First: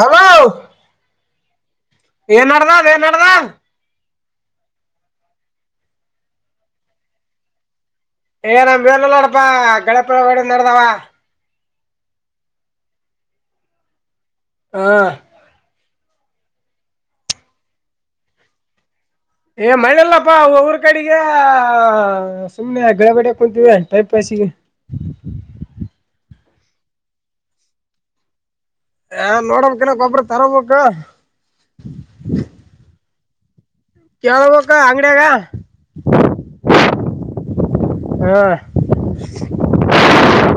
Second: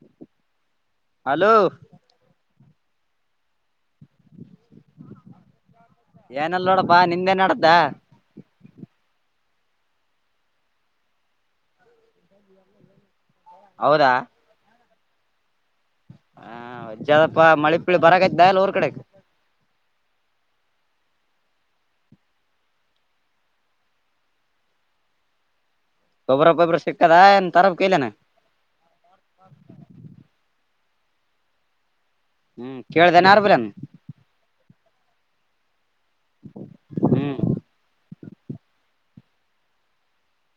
Hello hello ಏನ್ ನಡದದ ಏನ ನಡದದ ಏನಲ್ಲ ನೋಡಪ್ಪಾ ನಿಂದೆ ನಡ್ದ ಏ ನಮ್ಲ್ಲಲ್ಲ ನಪಾ ಗಳಪು ಒಡೆ ನಡೆದಾವ ಹೌದಾ ಹಾ ಹಾ್ ಜಪ ಮಳೆ ಪಳಿ ಬರಕಯ್ತ ಎಲ್ಲ ಊರ್ ಕಡೆ ಏ ಮಳಿಇಲ್ಲಪಾ ಊರ ಕಡಿಗಿ ಹಾ ಸುಮ್ಮನೆ ಗಳೇ ಒಡೆಕುಂತೀವಿ ಟೈಮ್ ಪಾಸಿಗಿ ಸಿಗೆ ಗೊಬರ ಪಬರ ಸಿಕ್ಕದ ಇಲ್ಲ ತರಬೇಕಾ ಎಲ್ಲೆನ ಹ ನೋಡಬೇಕ ಕನ ಗ ಒಬ್ರ ತರಬೇಕು ಹ್ಮ್ ಕೇಳ್ದೇನೇ ಯಾರ್ ಬಲ್ಲ್ಯಾನ ಕೇಳ ಬೇಕು ಅಂಗಡಿಯಾಗ ಹ್ಮ್ ಹಾ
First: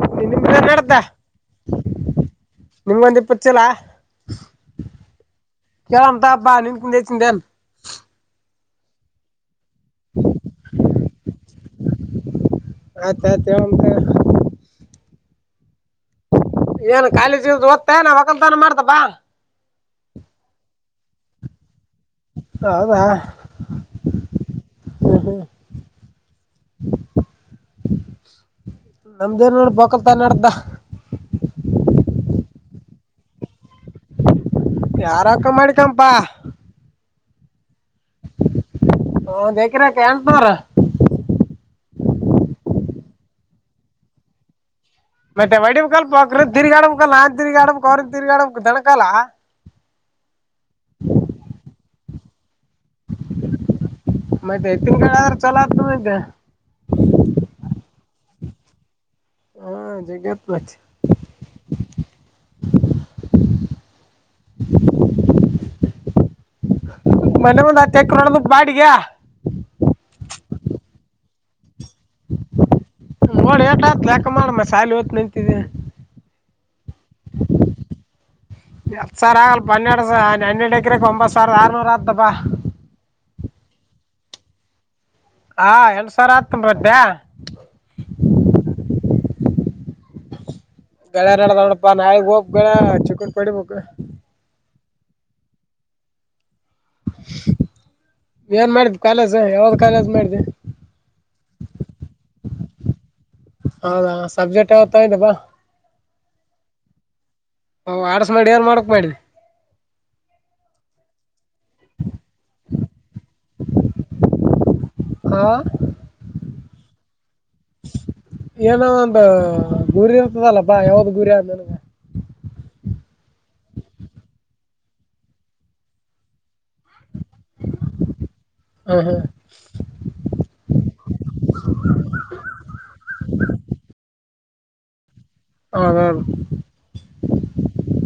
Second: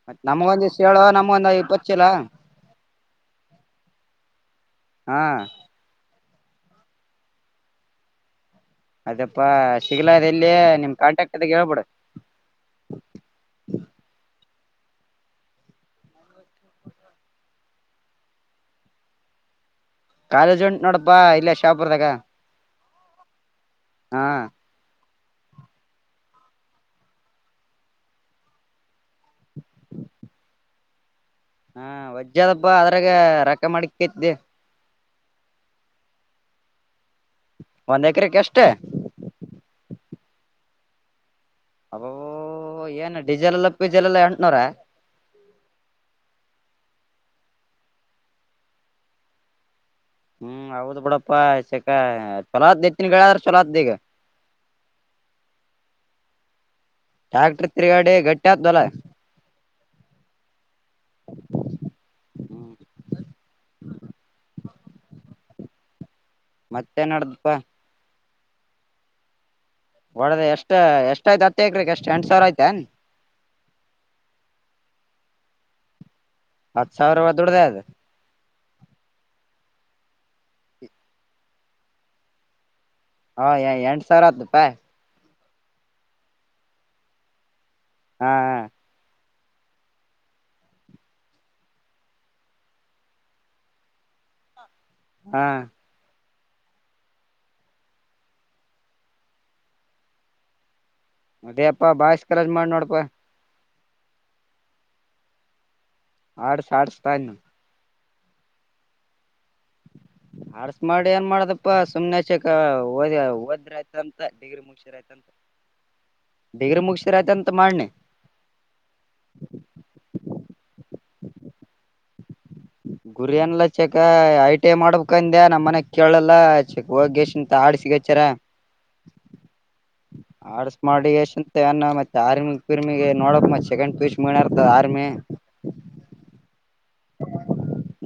ಮತ್ ನಿಮ ನಮ್ಗೊಂದ್ ಇಷ್ಟ್ ನಡ್ದ ಹೇಳು ನಮ್ಗೊಂದ್ ಇಪ್ಪತ್ ಚೀಲ ನಿಮ್ಗೊಂದ್ ಇಪ್ಪತ್ತು ಚಲ ಹ [unintelligible] ಹಾ ಕೇಳಮ್ಮ ತಗಪ ನಿಮಕಿನ ಹೆಚ್ಚಿನಿಂದ ಏನಪಾ ಅದಪ್ಪಾ ಸಿಗ್ಲ ಅದೆ ಎಲ್ಲಿ ನಿಮ್ ಕಾಂಟ್ರ್ಯಾಕ್ಟ್ ಅದಾಗ ಹೇಳ್ಬಿಡ ಆಯ್ತಾಯ್ತು ಹೇಳಂತ ಏನು ಕಾಲೇಜ ಓದ್ತಾ ಏನ ವಕಲ್ತಾನ ಮಾಡ್ತ ಬಾ ಕಾಲೇಜ್ ಒಂಟಿನಿ ನೋಡಪ್ಪಾ ಇಲ್ಲ ಶಾಪರ್ದಾಗ ಹೌದಾ ಹಾ ಹ್ಮ ಹಾ ನಮ್ದೇನ್ ನೋಡ ವಾಕ್ಕಲ್ತನ ನಡ್ದ ಜದಬಾ ಅದ್ರಾಗ ರೊಕ್ಕ ಮಾಡಡಿಕಿ ಯಾರ ರೂಕ್ಕ ಮಾಡಿಕಂಪಾ ಒಂದ್ ಎಕರೆಕ್ಕೆ ಎಷ್ಟ ಒಂದ್ [unintelligible] ಅಬಬ್ಬಬ್ಬಬ್ಬಬ್ಬ ಡೀಜೆಲ್ ಎಲ್ಲ ಪಿಜೆಲ್ ಎಲ್ಲ ಎಂಟುನೂರ ಮತ್ತೆ ವಡಿಮ ಕಾಲ ಪಾಕ್ರ ತಿರುಗಾಡ ಕ ನಾನ್ ತಿಗಾಡಮಕ್ ಅವ್ರನ್ ತಿರ್ಗಾಡಮಕ್ ದಣ ಕಾಲ ಹ್ಮ್ ಹೌದ್ ಬಿಡಪ್ಪಾ ಚೆಕ್ಕಾ ಚಲೋದಿ ಮಾಹಿತ ತೀನ್ ಕೇಳ ಚಲ ಮಾಹತ ಟ್ಯಾಕ್ಟರ್ ತಿರ್ಗಾಡೆ ಗಟ್ಟಿ ಆತ್ಲ ಹಾ ಜಗತ್ ಮಚ್ ಹ್ಮ್ ಮತ್ತೆ ನಡ್ದಪಾ ಮನೆ ಮುಂದ್ ಅತ್ತೆಕ್ ನೋಡದ ಬಾಡಿಗೆ ಎಷ್ಟ ಎಷ್ಟ ಆಯ್ತತ್ ನೋಡಿ ಎಟ ಆತ್ ಲೆಕ ಮಾಡ ಮತ ಸಾಲಿ ಹೂನಿಂತಿದ್ದ ಹತ್ತು ಸಾವಿರವ ದದುಡದ ಅದು ಹನ್ನೆರಡ ಸ ಹನ್ನೆರಡು ಎಕ್ರಕ್ ಒಂಬತ್ತು ಸಾವಿರ ಆರ್ನೂರ ಆತಪ್ಪಾ ಹಾ ಎಂಟ ಸಾವಿರ ಆತಪ ಹಾ ಎಂ ಸಾವಿರ ಹತ್ತೊಂಬ್ರತ್ತೆ ಹಾ ಹಾ ಗಳ ನಡದ ನೋಡಪ್ಪಾ ನಾಳಿಗ್ ಹೋಗಬ್ ಗಗಳ ಚಕ್ಕರ್ ಪಡಿಬೇಕಕ್ು ಹಾ ಏನ್ ಮಾಡಿದ ಕಾಲೇಜ್ ಯಾವ್ದ್ ಕಾಲೇಜ್ ಮಾಡಿದ್ದ ಅದೇ ಅಪ್ಪಾ ಬಾಯಸ್ ಕಲಜ್ ಮಾಡಿ ನೋಡಪಾ ಹೌದಾ ಸಬ್ಜೆಕ್ಟ್ ಯಾವತ್ತ ಇದ್ದ ಬಾ ಆಡ್ ಸಾಡ್ ಸತನು ಹ ಆಡಸ ಮಾಡಿ ಯಏನ್ ಮಾಡಕ್ ಮಾಡಿ ಆಡ್ಸ್ ಮಾಡಿ ಏನ್ ಮಾಡ್ದಪ್ಪಾ ಸುಮ್ನೆಕ್ಕ ಓದ ಓದ್ರ ಆಯ್ತಂತ ಡಿಗ್ರಿ ಮುಗ ಹಾ ಬಗ್ರ ಮುಗಸರಯತಂತ ಏನೋ ಒಂದು ಗುರಿ ಇರ್ತದಲ್ಲ ಬಾ ಯಾವ್ದ ಗುರಿ ಅಂದನಗೆ ಗುರಿ ಏನಲ್ಲ ಚಕ್ಕ ಐ ಟಿ ಐ ಮಾಡ್ಬೇಕಕ್ಂದೆ ನಮ್ಮ್ ಮನ್ಯಗ್ ಕೇಳಲ್ಲ ಚೆಕ್ ಹೋಗೇಶಂತ ಆಡ್ಸಗಚಾರ ಹಾಂ ಹಾಂ ಆಡ್ಸ್ ಮಾಡಿಂತ ಮತ್ತೆ ಆರ್ಮಿರ್ಮಿಗೆ ನೋಡಕ್ ಮತ್ತೆೆಂಡ್ ಮನರ್ದ ಆರ್ಮಿ ಹೌದವ್ದು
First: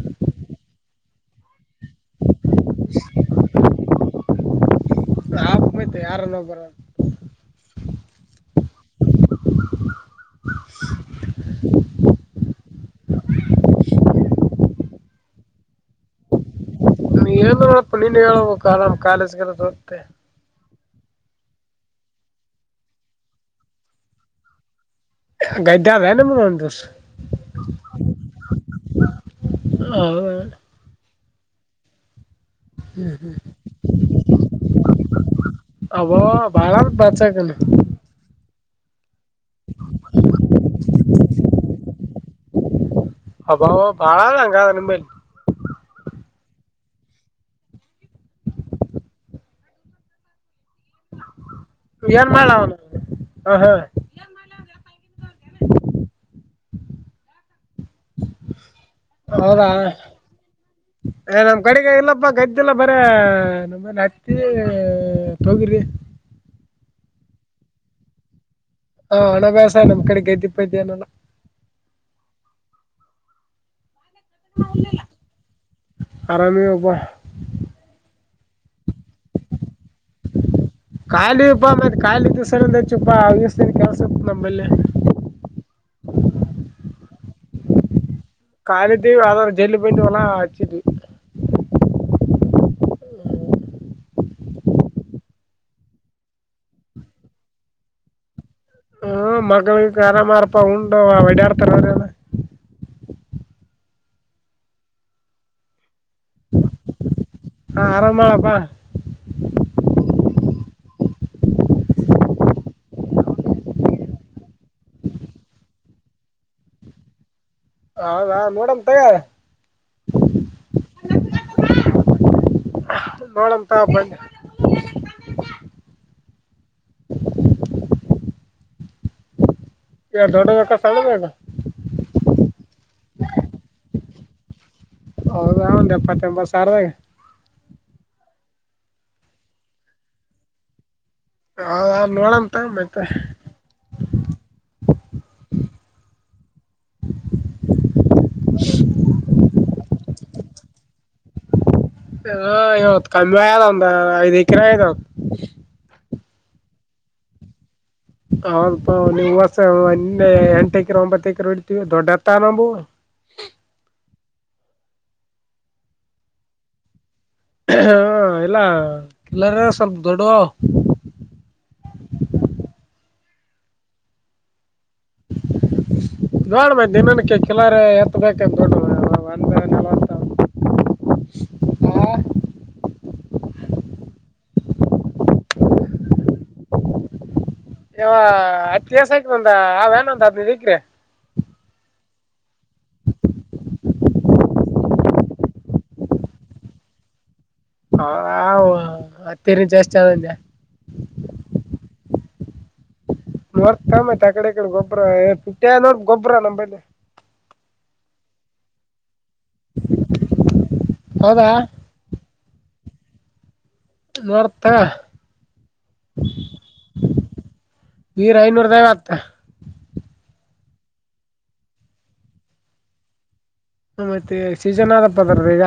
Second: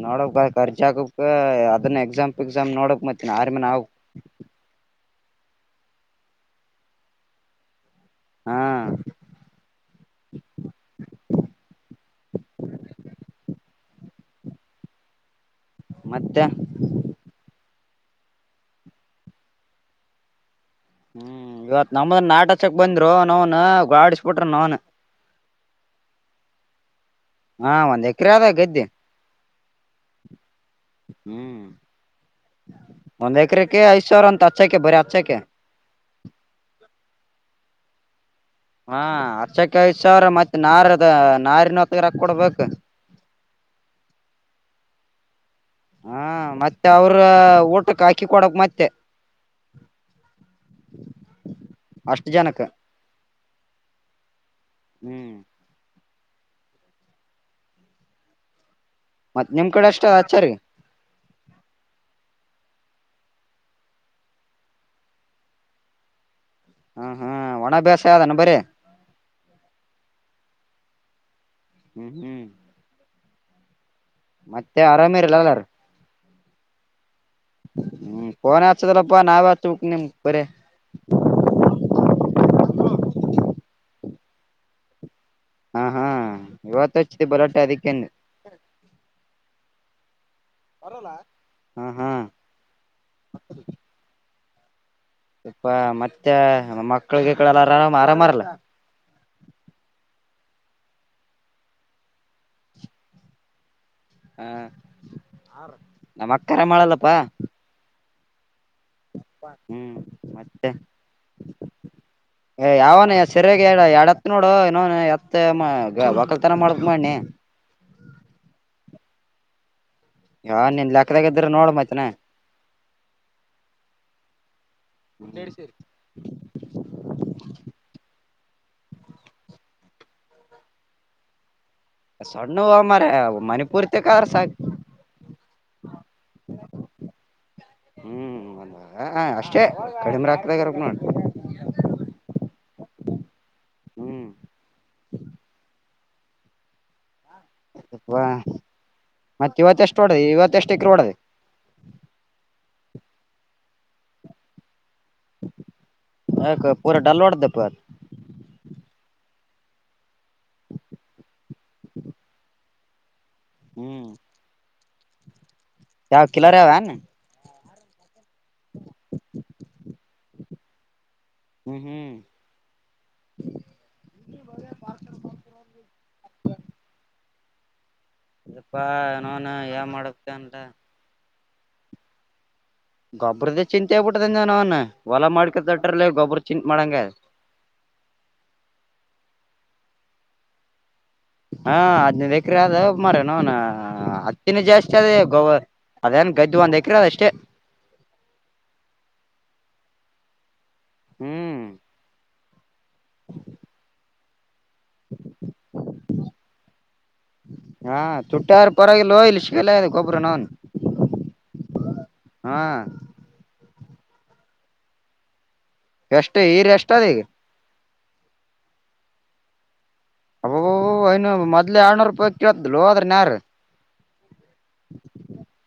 ನೋಡಕ್ ಖರ್ಚ ಆಗುತ್ತೆ ಎಕ್ಸಾಮ್ ನೋಡಕ್ ಮ ಆರಮಿ ನವು ಹಯ್ತೆ ಯಾರನ್ನ ಒಬ್ರು ಹಾ [inaudible] ಮತ್ತೆ ನನ್ವೇನವಪ್ಪ ನೀನ್ ಹೇಳ್ಬೇಕ ಆರಾಮ್ ಕಾಲೇಜ್ಗೆಲ್ಲ ಹೋತ್ತೆ ಹ್ಮ್ ಇವತ್ ನಮ್ದ ನಾಟಚಕ್ ಬಂದ್ರು ನವನ್ ಗಾಡಿಸಬಿಟ್ರ ನವ್ನ್ ಗದ್ದೆ ಆದ ನಿಮ್ದು ಒಂದು ತುಸ ಹಾ ಒಂದ್ ಎಕರೆ ಅದೇ ಗದ್ದೆ ಹ್ಮ್ ಒಂದ್ ಎಕರೆಕ್ಕೆ ಐದ್ ಸಾವಿರ ಅಂತ ಹಚ್ಚಕೆ ಬರೀ ಹಚ್ಚಕೆ ಅಬ ಬಾಳ ಬಚಕಲ್ಲ ಹಾ ಹಚ್ಚಕ್ಕೆ ಐದ್ ಸಾವಿರ ಮತ್ತ ನಾರ ಅದ ನಾರಿನ ಹೊತ್ತಗ ರಕ್ಕ ಕೊಡ್ಬೇಕು ಅಬ್ಬ ಬಾಳಂಗಾದ ನಿಮ್ಮೇ ಹಾ ಮತ್ತೆ ಅವ್ರ ಊಟಕ್ಕೆ ಅಕ್ಕಿ ಕೊಡಕ್ ಮತ್ತೆ ಅಷ್ಟ್ ಏನ್ ಮಾಡ್ಲ ಜನಕ್ ಅವನ ಹ ಹ ಹ್ಮ್ ಮತ್ ಹೌದಾ ನಿಮ್ ಕಡೆ ಅಷ್ಟ ಹಚ್ಚರಿ ನಮ್ ಕಡೆಗೆ ಇಲ್ಲಪ್ಪ ಗದ್ದಿಲ್ಲಪ್ಪ ಬರಿ ಹತ್ತಿ ತೊಗರಿ ಹ್ಮ ಹ್ಮ್ ಒಣ ಅಭ್ಯಾಸ ಆನಾ ಬರಿ ಹಾ ಹಣಭ್ಯಾಸ ನಮ್ ಕಡೆ ಗದ್ದಿ ಪೆದ್ದಿ ಏನು ಇಲ್ಲ ಹ್ಮ್ ಮತ್ತೆ ಆರಾಮೇರಿ ಏಲ್ಲಾರ ಆರಾಮೆ ಯಪ್ಪಾ ಹ್ಮ ಫೋನ್ ಆಚೆದ್ರಪ್ಪಾ ನಾವ್ ಖಾಲಿ ಬ [unintelligible] ವಸ. [unintelligible] ನಮ್ಮಲ್ಲೇ ಹಾ ಹಾ [unintelligible] ಬಲಟ್ಟೆ ಅದಕ್ಕೇನೆ. ಕಾಯಾಲಿದ್ದೀವಿ ಆದ್ರ ಜಲ್ಲಿ ಬಂದ. ಹ್ಮ ಹ್ಮ್. ಯಪ್ಪಾ ಮತ್ತೆ ಮಕ್ಕಳುಗಿಕ್ಕಳು ಆರಾಮ ಆರಾಮಾರಲ್ಲ. ಹ್ಮ ಮಕ್ಕಳುಗಿಕ್ಕಳು ಆರಾಮಾರಪ ಉಂಡು ಹೊಡಾರ್ತಾರಲ್ಲ. ಹಾ ನಮ್ಮ ಅಕ್ಕರ ಮಾಡಲ್ಲಪ್ಪಾ. ಬಾ ಬಾ. ಹ್ಮ್ ಮತ್ತೆ. ಯಾವನು ಸರಿಯಾಗ ಎಡತ್ ನೋಡು ಇವನು ಎತ್ತ ವಕಲ್ತನ ಮಾಡತ್ ಮಣಿ. ಹ್ಮ. ಹೌದ ನೋಡಮ ತಡಿ. ಯಾ ನಿನ್ ಲೆಕ್ಕದಾಗ ಇದ್ರೆ ನೋಡ ಮತೇನ. [inaudible] ನೋಡಮ್ ತಗ ಬಂದ್ [unintelligible] ಎ ದೊಡ್ದದು ಬೇಕಾ ಸಣ್ಣದು ಬೇಕಾ ತಿಕಾರಸಕ್ಕ [inaudible] ಹೌದ ಒಂದ್ ಎಪ್ಪತ್ತ ಎಂಬತ್ತು ಸಾವಿರದಾಗ. ಹ್ಮ್ ಅಷ್ಟೇ ಕಡಿಮೆ ರಕ್ಕ ದಾಗಿರಬೇಕು ನೋಂಡು. ಹೌದಾ ನೋಡಂ ತಡಿ ಮತ್ತೆ ಹ್ಮ್ ವಾ ಮತ್ತೆ ಇವತ್ತ ಎಷ್ಟು ಒಡಿದೆ ಇವತ್ತೇಷ್ಟ ಎಕ್ರೆ ಓಡಿದೆ. ಹಾ ಇವತ್ ಕಮ್ಮಿ ಆದ ಒಂದ್ ಐದ್ ಎಕರೆ ಯದಾವ. ಹ ಪೂರ ಡಲ್ ಒಡಿದಪ್ಪ. ಹೌದಪ್ಪಾ ನೀವು ಹೊಸ ಎಂಟ ಎಕರೆ ಒಂಬತ್ತು ಎಕರೆ ಬಿಡ್ತೀವಿ ದೊಡ್ಡತ್ತ ನಂಬು. ಯಾವು ಕೀಲರಾವನ್. ಹಾ ಎಲ್ಲ ಇಲ್ಲ ಟೀಲರ್ ಸ್ವಲ್ಪ ದೊಡ್ಡ. ಹೂ ಹೂ ಟಿಲ್ಲರ್ ಎ ಏನಪ್ಪ ನಾವ್ನ ಮಾಡಕ್ ಅನ್ಲ. ಹ. ಗೊಬ್ರದ್ದ ಚಿಂತೆ ಆಗ್ಬಿಟ್ಟದಂದ ನ ಅವನ್ ಹೊಲಾ ಮಾಡ್ಕೊತಟ್ರಲ್ಲ ಗೊಬ್ರ ಚಿಂತೆ ಮಾಡಂಗ. ಯಾವ ಹತ್ತ ದಾಸ ಆಕ್ ಬಂದ ಅವ್ಯಾನ್ ಒಂದ್ ಹದ್ನೈ್ಕ್ರಿ. ಹಾ ಹದ್ನೈದು್ ಎಕರೆ ಆದ ಮಾರಾಯ ನಿನವನ್ ಹತ್ತಿನ ಜಾಸ್ತಿ ಅದ ಗವ. ಅದೇನ್ ಗಡ್ಡಿ ಒಂದ್ ಎಕರೆ ಅದ ಅಷ್ಟೇ. ಹ ಹ ಹತ್ತಿರಿಚಾಷ್ಟ ಅನ್. ಹೂ ನೋರ್ತ್ ಕಾಮ್ ಆ ಕಡೆ. ಗೊಬ್್ರ ಏ ಪುಟ್ಟಿಯ ನೋಡ್ ಗೊಬ್ಬ್ರ ನಂಬಲ್ಲಿ. ಟ್ಟಾರು ಪರವಾಗಿ ಸಿಗಲ್ಲ ಆಗ್ಯದ ಗೋಬ್ರ ನನ್ ಹೌದಾ ಹಾ. ನೋಡ್ತ. ಎಷ್ಟ ಈರ್ ಎಷ್ಟ ಅದ ಈಗ ವೀರ ಐನೂರುದಾಯತ್ತ. ಅಬ್ಬಾ ಅಬ್ಬಾ ಮೊದಲ ಆಡ್ನೂರು ರೂಪಾಯಿ ಕೇಳತದ್ಲು ಅದ್ರನ್ ಯಾರು. ಹ ಮತ್ತೆ ಸೀಜನ್ ಆದಪ್ಪ ಅದರದ ಈಗ.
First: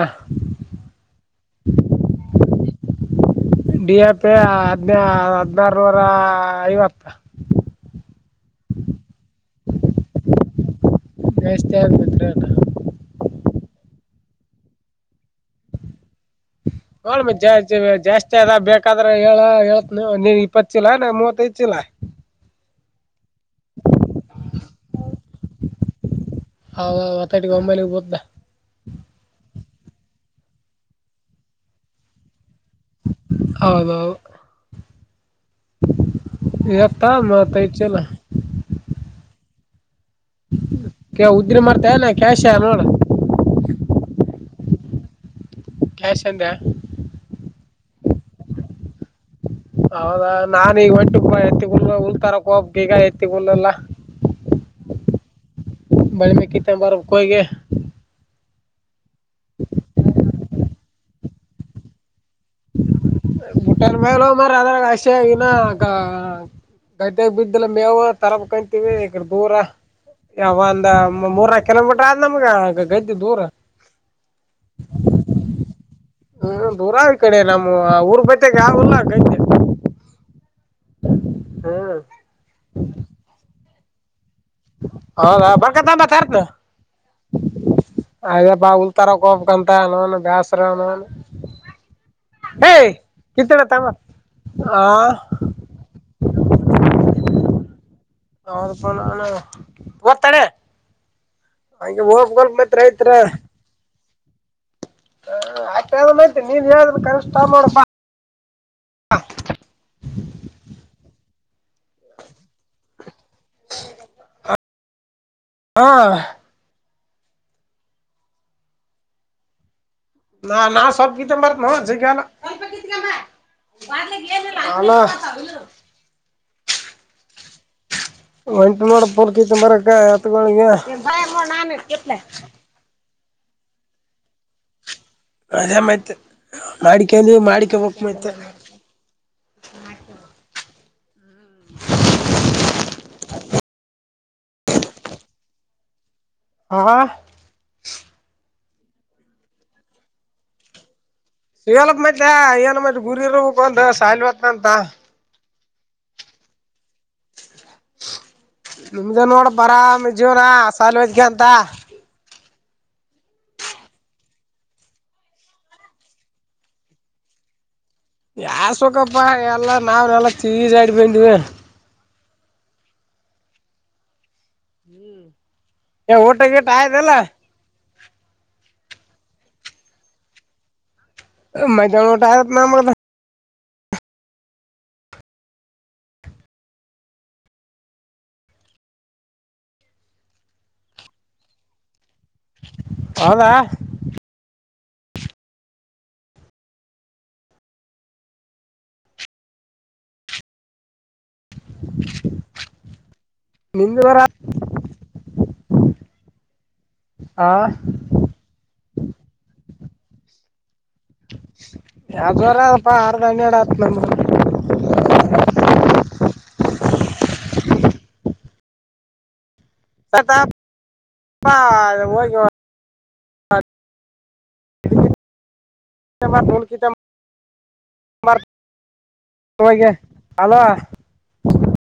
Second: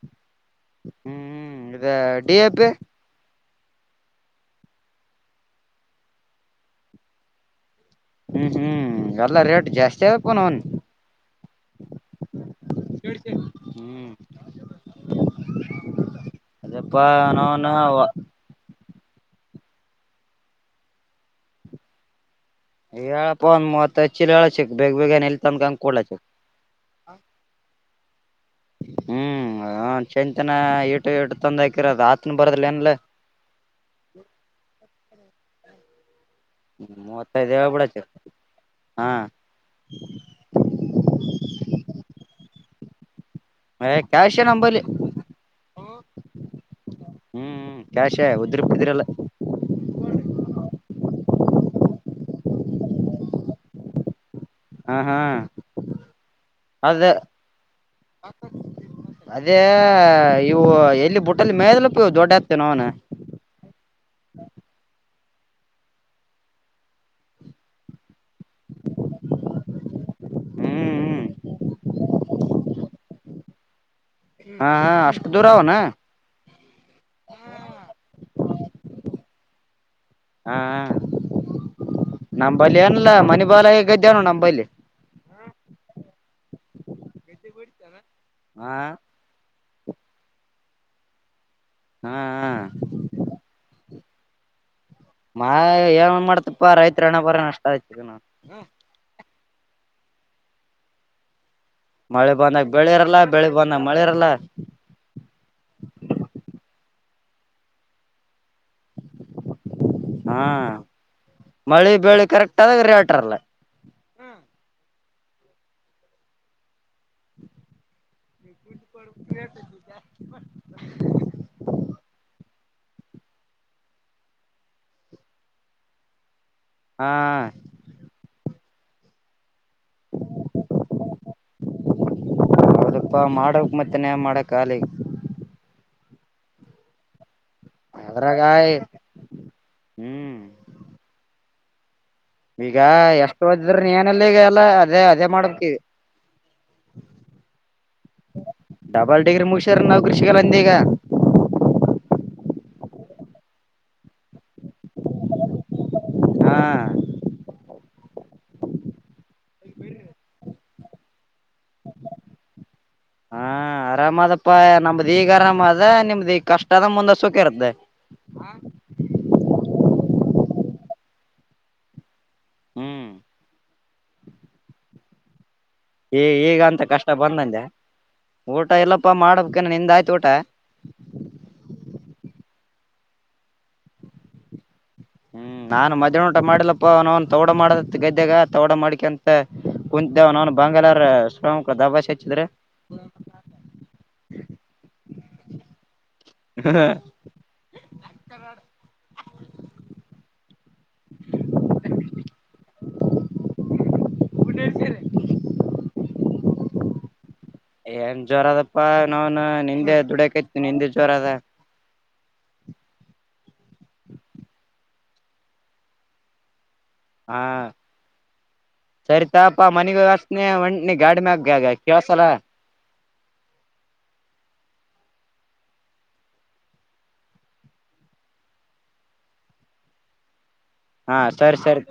ಹ್ಮ್ ಇದ D A P D A P ಹದಿನ ಹದಿನಾರನೂರ ಐವತ್ತು. ಹೂ ಹೂ ಎಲ್ಲ ರೇಟ್ ಜಾಸ್ತಿ ಆಪ ನ ಅವನ್. ಎತ್ರರಟ. ಹೂ ನೋಡು ಮಚ್ಚಾ ಜಾಸ್ತಿ ಅದಾಗ ಬೇಕು ಯಾದ್ರ ಹೇಳ ಹೇಳತ್ ನೀನ್ ಇಪ್ಪತ್ತು ಚೀಲ ನ ಮೂವತ್ತೈಐದ್ ಚೀಲ ಹ ಹೇಳಪ್ಪ ಒ ಮೂವತ್ತತ್ ಹೆಚ್ಚಿಲ್ ಹೇಳ ಚಕ್ ಬೇಗ ಬೇಗಏ ಎತ ಕಂಗ ಕೊಡಲ ಚಕ್ ಹೌ ಮತ್ತೆಟ ಒಮ್ಮೈಲಿಿಗೆ ಉರ್ದು ಹ ಚೆಂತನ ಇಟ್ಟು ಇಟ್ಟು ತಂದಾಕಿರೋದು ಆತ್ನ ಬರದಲ್ಲನ್ಲ್ಲ ಹೌದು ಯ ಇವತ್ತ ಮೂವತ್ತೈದ ಮೂವತ್ತೈದು ಚೀಲ ಹೇಳಿಬಿಡು ಹಾ ಕೆ ಉದ್ದ್ರೆ ಮಾಡ್ತ ನೆ ಕ್ಯಾಶ ನೋಡ ಮ ಕ್ಯಾಷ ನಂಬಲೆ ಕ್ಯಾಶ್ ಅಂದ್ಯ ಹೂ ಕ್ಯಾಶೇ ಉದ್ರಿ ಪಾದ್ರಿ ಇಲ್ಲ ಹೌದಾ ನಾನೀಗ ಒಂಟ್ಟಿಗೆ ಎತ್ತಿಗಲ್ ಹುಲ್ಲಿಲ್ಲ ಹೋಗ ಈಗ ಎತ್ತಿಗಲ್ಲಿಲ್ಲ ಹಾ ಹಾ ಬಳಿ ಮೀಕಿ ಅದ ಕಾರ್ಬೇಕು ಹೋಗಿ ಅದೇ ಇವು ಎಲ್ಲಿ ಬುಟ್ಟಲ್ಲಿ ಮೇದಲುಪ ದೊಡ್ಡ ಆತೇನ ಅವನ ಮಊಟಾನ ಭ ಮ ರಧಾರ ಗಾಸ ಗಿನ ಗದ್ದೆಗೆ ಬಿದ್ದಿಲ್ಲ ಮೇವು ತರ ಕಂತೀವಿ ಈ ದೂರ ಯಾವ ಹ್ಮ್ ಒಂದ ಹ್ಮ್ ಮೂರ ಕಿಲೋಮೀಟರ್ ಆದ ನಮ್ಗ ಗಡ್ಡಿ ದೂರ ಹಾ ಅಷ್ಟು ದೂರ ಅವನು ಹೂ ದೂರಾ ಈ ಕಡೆ ನಮ್ಮ್ ಊರ್ ಬತಾಗ ಯಾವಲ್ಲೈತ ಹಾ ಹ್ಮ್ ನಂಬಲ್ಲಿ ಏನಲ್ಲ ಮನಿ ಬಾಲ ಹೇಗದ್ದ್ಯನು ನಮ ಹೌದಾ ಬರ್ಕರ ಅಬ ಹಾ ಉಲ್ತಾರ ಯತ ಅ ನೋನ್ ಬ್ಯಾಸರ ಅನೋನ್ ಹಾ ಏಯ ಕತ್ತಳ ತಮ್ಮ ಆ ಮಾ ಏನ್ ಮಾಡ್ತಪ್ಪಾ ರೈತರ ಹಣೆಬರನೆ ಅಷ್ಟ ಐತಿ ಹೌದು ನಾನು ಓರ್ತಾನೆ ಹಗೆ ಹೋಗ ಹಲ್ಕ್ ರೈತರ ಮಳೆಯಾರಲ್ಲ ಹ ಆಯ್ತಯ್ತಿ ನೀವ ಯ ಕಷ್ಟ ಮಾಡಬಾ ಹಾ ಮಳೆ ಬೇಳಿ ಕರೆಕ್ಟ್ ಆದಾಗ ರೀ ಆಟರಲ್ಲ್ಮ ಹಾ ನ ನಾ ಸಬ್ಕ ತು ಮಾರ ನ ಸಿ ಕಣ [unintelligible] ಹಾ ಒಂಟು ನೋಡ ಪೂರ್ಕತಿ ಮರಕ್ಕ ಹತ್ಗೋಳಿ ಸ್ವಲ್ಪ ಮಾಡಕ್ ಮತ್ತೆನೇ ಮಾಡಕ್ ಆಾಲಿ ಅದೇ ಮತ್ ಮಾಡ್ತೀನಿ ಅಕ್ಕೆ ಹಕ್ ಮ ಅದ್ರಾಗ ಹ್ಮ್ ಈಗ ಎಷ್ಟು ಹೊದಿದ್ರ ನೀೇನಲ್ಲಿಗ ಎಲ್ಲ ಅದೇ ಅದೇ ಮಾಡ್ತವಿ ಹಾ ಡಬಲ್ ಡಿಗ್ರಿ ಮುಗಸ್ಯ್ರ ನಾ್ ಕೃಷಗಲ್ಲಂದ ಈಗ ಲಪ್ ಮ ಏನ ಮ ಗುರಿ ಇರಬೇಕು ಒಂದ ಸಲ್ವ ಅಂತ ಹಾ ನಿಮಿದ ನಡ ಬಾರಾಮ ಯೂನಾ ಅಸಾಲವೆಜಕಂತ ಹಾ ಅರಾಮ್ದಪ್ಪ ನಮ್ದ ಈಗ ಅರಾಮ್ ಅದ ನಿಮ್ದ ಈಗ ಕಷ್ಟ ಅದ ಮುಂದೆ ಸುಖಿ ಇರುತ್ತೆ ಯಾರ್ ಸುಕಪ್ಪಾ ಎಲ್ಲಾ ನಾವನೆಲ್ಲ ಚೀರಾಡ್ ಬಂದಿವವಿ ಹ್ಮ್ ಹ್ಮ್ ಹ ಈಗ ಅಂತ ಕಷ್ಟ ಬಂದಂದ ಊಟ ಎಲ್ಲ ಪ ಮಾಡ್ಬೇಕ ನಿಂದಾಯ್ತ ಊಟ ಮೈದಾ ಊಟ ಆತ್ ನಮದು ಹ್ಮ್ ನಾನನ ಮಧ್ಯಾಹ್ನ ಊಟ ಮಾಡಿಲ್ಲಪ್ಪ ಅವನ್ ತಗಡ ಮಾಡದ ಗದ್ದೆಾಗ ತಗಡ ಮಾಡಿಕಂತ ಕುಂತವ ಅವ್ನ್ ಬಂಗಾಲಾರ ಶ್ರಮ ದಬಸ್ ಹೆಚ್ಚಿದ್ರೆ. ಹೌದಾ ಹಾ... [unintelligible] ನಿಂದುವರ. ಉಡಸರೆ ಹ ಏನ್ ಜೋರ ಅದಪ್ಪಾ ನಾವನ್ ನಿಂದೆ ದುಡಕಾಯತಿ ನಿಂದೆ.. ಜ್ವರ ಅದ ಯದರ ಪ ನ್ನಡ ಆತ್ ನಂಬ.. ಹಾ ಸರಿತಾ. ಅಪ್ಪಾ ಮನಗ ವರ್ಷನೆ ಒಣ್ಣಿ ಗಾಡಿ್ಮೆ ಆಗ್ಗ ಕೇಸಲ.. ಬಲ್ಕಿದ್ದ.. ಮ ಸಮಮ. ಹಾ ಸರಿ ಸರಿ